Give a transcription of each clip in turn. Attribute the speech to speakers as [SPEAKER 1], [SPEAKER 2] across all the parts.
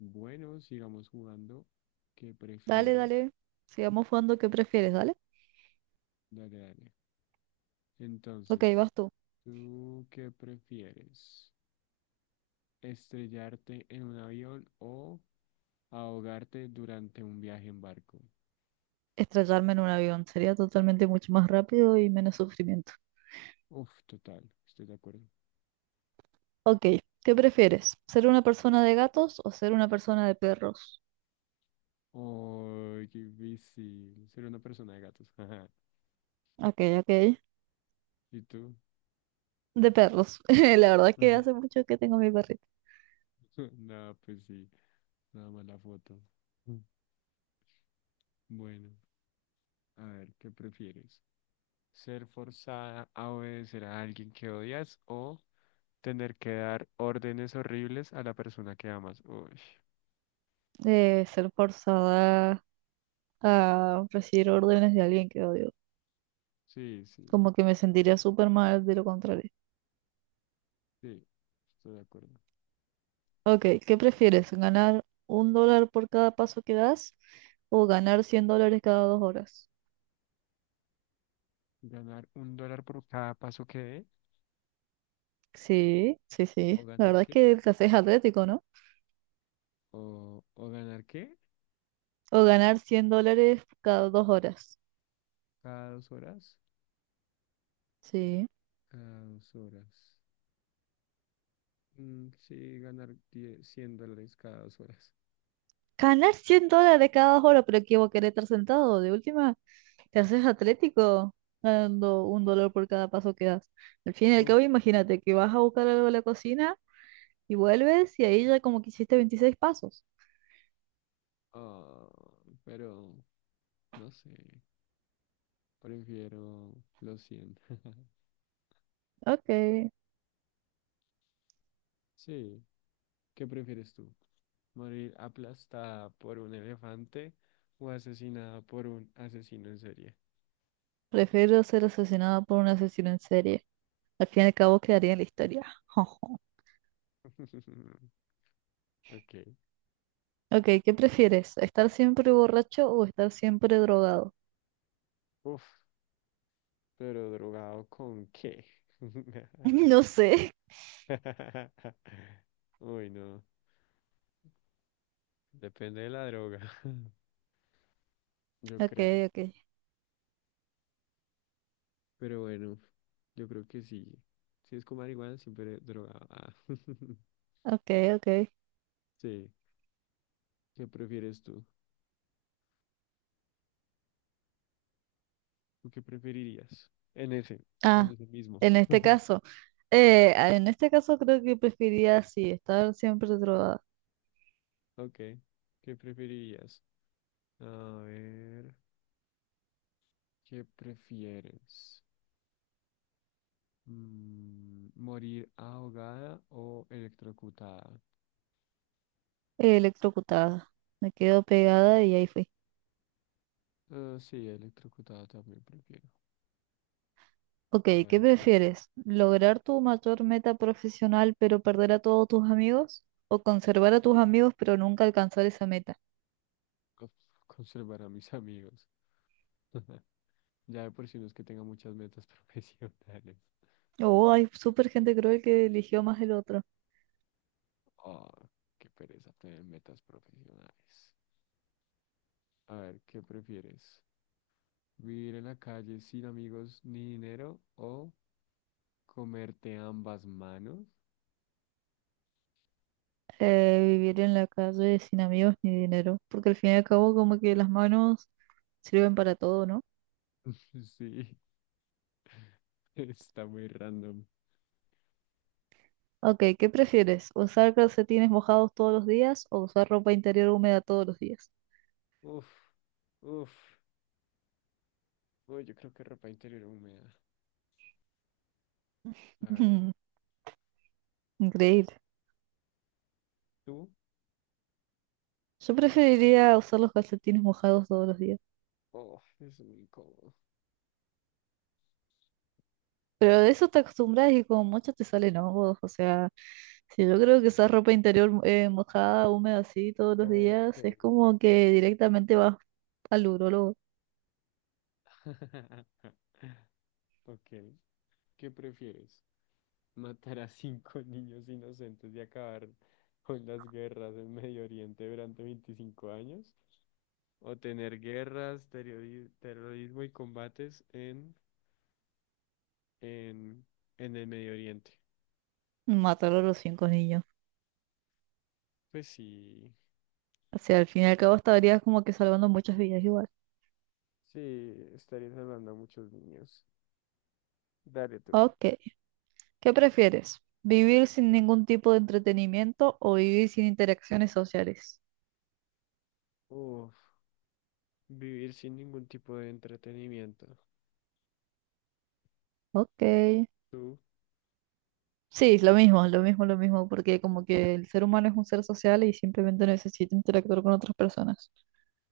[SPEAKER 1] Bueno, sigamos jugando. ¿Qué
[SPEAKER 2] Dale,
[SPEAKER 1] prefiere?
[SPEAKER 2] dale. Sigamos jugando. ¿Qué prefieres? Dale.
[SPEAKER 1] Dale, dale.
[SPEAKER 2] Ok,
[SPEAKER 1] Entonces,
[SPEAKER 2] vas tú.
[SPEAKER 1] ¿tú qué prefieres? ¿Estrellarte en un avión o ahogarte durante un viaje en barco?
[SPEAKER 2] Estrellarme en un avión sería totalmente mucho más rápido y menos sufrimiento.
[SPEAKER 1] Uf, total, estoy de acuerdo.
[SPEAKER 2] Ok, ¿qué prefieres? ¿Ser una persona de gatos o ser una persona de perros?
[SPEAKER 1] Oh, qué difícil. Ser una persona de gatos.
[SPEAKER 2] Ok, ok.
[SPEAKER 1] ¿Y tú?
[SPEAKER 2] De perros. La verdad que
[SPEAKER 1] Ajá.
[SPEAKER 2] hace mucho que tengo mi perrito.
[SPEAKER 1] No, pues sí, nada más la foto. Mm. Bueno, a ver, ¿qué prefieres? ¿Ser forzada a obedecer a alguien que odias o tener que dar órdenes horribles a la persona que amas? Uy,
[SPEAKER 2] Ser forzada a recibir órdenes de alguien que odio.
[SPEAKER 1] sí, sí,
[SPEAKER 2] Como que me sentiría súper mal de lo contrario.
[SPEAKER 1] sí, estoy de acuerdo.
[SPEAKER 2] Ok, ¿qué prefieres? ¿Ganar $1 por cada paso que das o ganar $100 cada 2 horas?
[SPEAKER 1] Ganar un dólar por cada paso que dé.
[SPEAKER 2] Sí, sí, sí.
[SPEAKER 1] ¿O
[SPEAKER 2] La
[SPEAKER 1] ganar
[SPEAKER 2] verdad es
[SPEAKER 1] qué?
[SPEAKER 2] que te haces atlético, ¿no?
[SPEAKER 1] ¿O ganar qué?
[SPEAKER 2] O ganar $100 cada dos horas.
[SPEAKER 1] Cada dos horas.
[SPEAKER 2] Sí.
[SPEAKER 1] Cada dos horas. Mm, sí, ganar 10, $100 cada dos horas.
[SPEAKER 2] Ganar $100 cada 2 horas, pero ¿qué vos querés estar sentado? De última, te haces atlético ganando $1 por cada paso que das. Al fin y al
[SPEAKER 1] Uf,
[SPEAKER 2] cabo, imagínate que vas a buscar algo a la cocina y vuelves y ahí ya como que hiciste 26 pasos.
[SPEAKER 1] ah, pero no sé. Prefiero los 100.
[SPEAKER 2] Ok.
[SPEAKER 1] Sí, ¿qué prefieres tú? Morir aplastada por un elefante o asesinada por un asesino en serie.
[SPEAKER 2] Prefiero ser asesinado por un asesino en serie. Al fin y al cabo, quedaría en la historia.
[SPEAKER 1] Ok.
[SPEAKER 2] Ok, ¿qué prefieres? ¿Estar siempre borracho o estar siempre drogado?
[SPEAKER 1] Uf, pero ¿drogado con qué?
[SPEAKER 2] No sé.
[SPEAKER 1] Uy, no. Depende de la droga, yo
[SPEAKER 2] Ok,
[SPEAKER 1] creo.
[SPEAKER 2] ok,
[SPEAKER 1] Pero bueno, yo creo que sí. Si es con marihuana, siempre drogado. Ah.
[SPEAKER 2] ok, ok.
[SPEAKER 1] Sí. ¿Qué prefieres tú? ¿Tú qué preferirías? En ese, en
[SPEAKER 2] Ah,
[SPEAKER 1] ese mismo.
[SPEAKER 2] en este caso, en este caso creo que preferiría sí estar siempre drogada,
[SPEAKER 1] Ok. ¿Qué preferirías? A ver, ¿qué prefieres? Mm, ¿morir ahogada o electrocutada?
[SPEAKER 2] electrocutada. Me quedo pegada y ahí fui.
[SPEAKER 1] Ah, sí, electrocutada también prefiero.
[SPEAKER 2] Ok,
[SPEAKER 1] A
[SPEAKER 2] ¿qué
[SPEAKER 1] ver, tú,
[SPEAKER 2] prefieres? ¿Lograr tu mayor meta profesional pero perder a todos tus amigos? ¿O conservar a tus amigos pero nunca alcanzar esa meta?
[SPEAKER 1] cons- conservar a mis amigos. Ya de por sí no es que tenga muchas metas profesionales.
[SPEAKER 2] Oh, hay súper gente creo que eligió más el otro.
[SPEAKER 1] Oh, qué pereza tener metas profesionales. A ver, ¿qué prefieres? ¿Vivir en la calle sin amigos ni dinero o comerte ambas manos?
[SPEAKER 2] Vivir en la calle sin amigos ni dinero, porque al fin y al cabo como que las manos sirven para todo, ¿no?
[SPEAKER 1] Sí, está muy random.
[SPEAKER 2] Ok, ¿qué prefieres? ¿Usar calcetines mojados todos los días o usar ropa interior húmeda todos los días?
[SPEAKER 1] Uf, uf. Uy, yo creo que ropa interior húmeda, la verdad.
[SPEAKER 2] Increíble.
[SPEAKER 1] ¿Tú?
[SPEAKER 2] Yo preferiría usar los calcetines mojados todos los días.
[SPEAKER 1] Oh, es muy incómodo.
[SPEAKER 2] Pero de eso te acostumbras y como mucho te salen hongos. O sea, si yo creo que usar ropa interior mojada, húmeda así todos los
[SPEAKER 1] Ok.
[SPEAKER 2] días, es como que directamente vas al urólogo.
[SPEAKER 1] Ok. ¿Qué prefieres? ¿Matar a cinco niños inocentes y acabar con las guerras en Medio Oriente durante 25 años? ¿O tener guerras, terrorismo y combates en, en el Medio Oriente?
[SPEAKER 2] Mataron a los cinco niños.
[SPEAKER 1] Pues sí,
[SPEAKER 2] O sea, al fin y al cabo estarías como que salvando muchas vidas igual.
[SPEAKER 1] sí, estaría salvando a muchos niños. Dale tú.
[SPEAKER 2] Ok, ¿qué prefieres? ¿Vivir sin ningún tipo de entretenimiento o vivir sin interacciones sociales?
[SPEAKER 1] Uf, vivir sin ningún tipo de entretenimiento.
[SPEAKER 2] Ok.
[SPEAKER 1] ¿Tú?
[SPEAKER 2] Sí, lo mismo, lo mismo, lo mismo, porque como que el ser humano es un ser social y simplemente necesita interactuar con otras personas.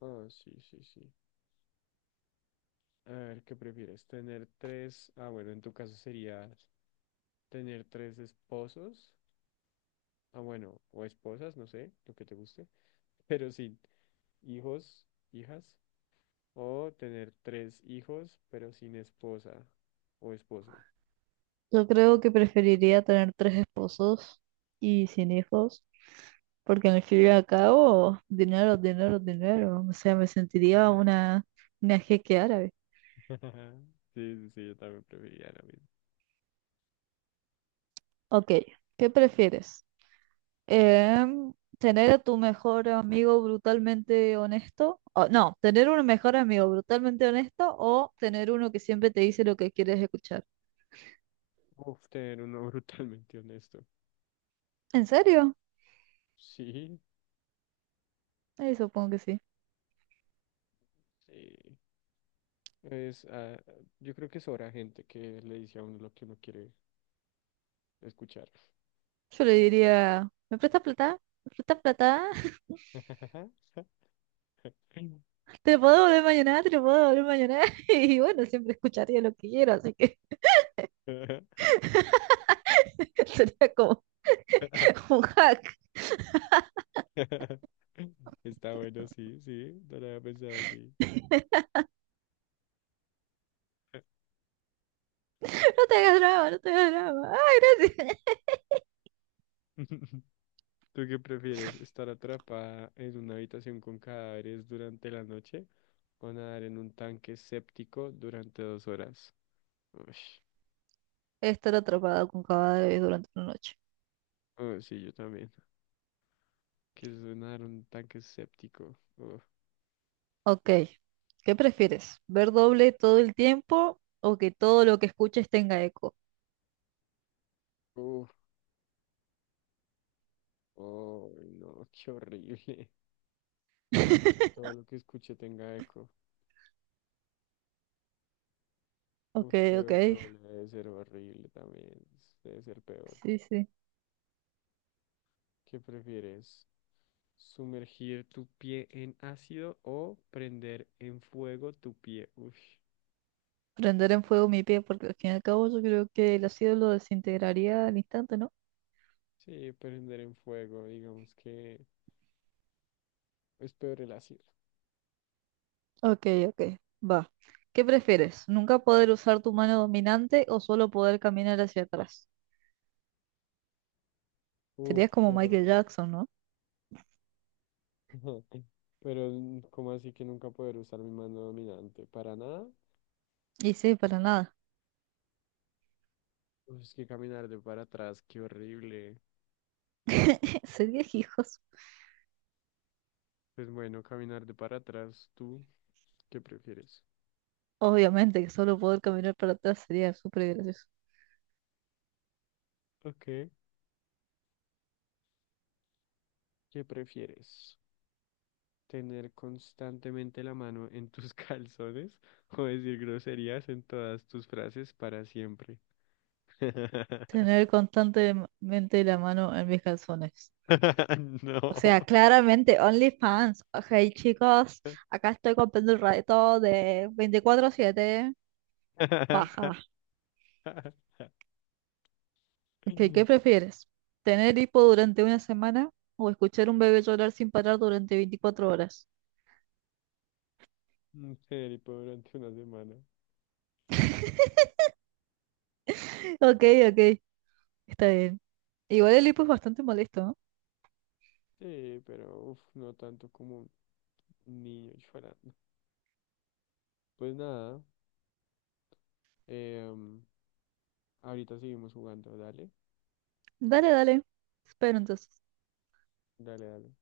[SPEAKER 1] Ah, sí, sí, sí. A ver, ¿qué prefieres? ¿Tener tres? Ah, bueno, en tu caso sería tener tres esposos. Ah, bueno, o esposas, no sé, lo que te guste. Pero sin hijos, hijas. O tener tres hijos, pero sin esposa o esposo.
[SPEAKER 2] Yo creo que preferiría tener tres esposos y sin hijos, porque al fin y al cabo, dinero, dinero, dinero. O sea, me sentiría
[SPEAKER 1] Ajá.
[SPEAKER 2] una jeque árabe.
[SPEAKER 1] Sí, sí, sí, yo también preferiría lo mismo.
[SPEAKER 2] Ok, ¿qué prefieres? Em, Tener a tu mejor amigo brutalmente honesto, o, no, tener un mejor amigo brutalmente honesto o tener uno que siempre te dice lo que quieres escuchar.
[SPEAKER 1] Uf, tener uno brutalmente honesto.
[SPEAKER 2] ¿En serio?
[SPEAKER 1] Sí,
[SPEAKER 2] Supongo que sí.
[SPEAKER 1] sí. Es, ah, yo creo que es hora gente que le dice a uno lo que uno quiere escuchar.
[SPEAKER 2] Yo le diría, ¿me prestas plata? ¿Me prestas plata? ¿Te lo puedo volver mañana? ¿Te lo puedo volver mañana? Y bueno, siempre escucharía lo que quiero, así que sería como un hack.
[SPEAKER 1] Está bueno, sí, sí, no lo había pensado así.
[SPEAKER 2] No te hagas drama, no te hagas drama. Ay, gracias.
[SPEAKER 1] ¿Tú qué prefieres? ¿Estar atrapada en una habitación con cadáveres durante la noche o nadar en un tanque séptico durante dos horas? Ush.
[SPEAKER 2] Estar atrapado con cadáveres durante una noche.
[SPEAKER 1] Oh, sí, yo también. ¿Qué es nadar en un tanque séptico? Uf,
[SPEAKER 2] Ok, ¿qué prefieres? ¿Ver doble todo el tiempo o que todo lo que escuches tenga eco?
[SPEAKER 1] uf, oh, no, qué horrible. No, pues que todo lo que escuche tenga eco.
[SPEAKER 2] Ok,
[SPEAKER 1] Uf, qué
[SPEAKER 2] ok,
[SPEAKER 1] doble debe ser horrible también. Debe ser peor.
[SPEAKER 2] sí, sí.
[SPEAKER 1] ¿Qué prefieres? ¿Sumergir tu pie en ácido o prender en fuego tu pie? Uf,
[SPEAKER 2] Prender en fuego mi pie porque al fin y al cabo yo creo que el ácido lo desintegraría al instante, ¿no?
[SPEAKER 1] sí, prender en fuego, digamos que es peor el ácido.
[SPEAKER 2] Ok, ok, va. ¿Qué prefieres? ¿Nunca poder usar tu mano dominante o solo poder caminar hacia atrás?
[SPEAKER 1] Uf,
[SPEAKER 2] Serías como Michael
[SPEAKER 1] pero.
[SPEAKER 2] Jackson, ¿no?
[SPEAKER 1] Pero, ¿cómo así que nunca poder usar mi mano dominante? ¿Para nada?
[SPEAKER 2] Y sí, para nada.
[SPEAKER 1] Uf, es que caminar de para atrás, qué horrible.
[SPEAKER 2] Serías hijos.
[SPEAKER 1] Pues bueno, caminar de para atrás, ¿tú qué prefieres?
[SPEAKER 2] Obviamente que solo poder caminar para atrás sería súper gracioso.
[SPEAKER 1] Ok, ¿qué prefieres? ¿Tener constantemente la mano en tus calzones o decir groserías en todas tus frases para siempre?
[SPEAKER 2] Tener constantemente la mano en mis calzones. O
[SPEAKER 1] No.
[SPEAKER 2] sea, claramente, OnlyFans. Ok, chicos, acá estoy comprando el rato de 24/7, paja. Ok, ¿qué prefieres? ¿Tener hipo durante una semana o escuchar un bebé llorar sin parar durante 24 horas?
[SPEAKER 1] Ser y durante una semana.
[SPEAKER 2] Ok, ok, está bien. Igual el hipo es bastante molesto, ¿no?
[SPEAKER 1] Sí, pero uf, no tanto como un niño llorando. Pues nada, em, ahorita seguimos jugando, dale,
[SPEAKER 2] Dale, dale. Espero entonces.
[SPEAKER 1] dale, dale.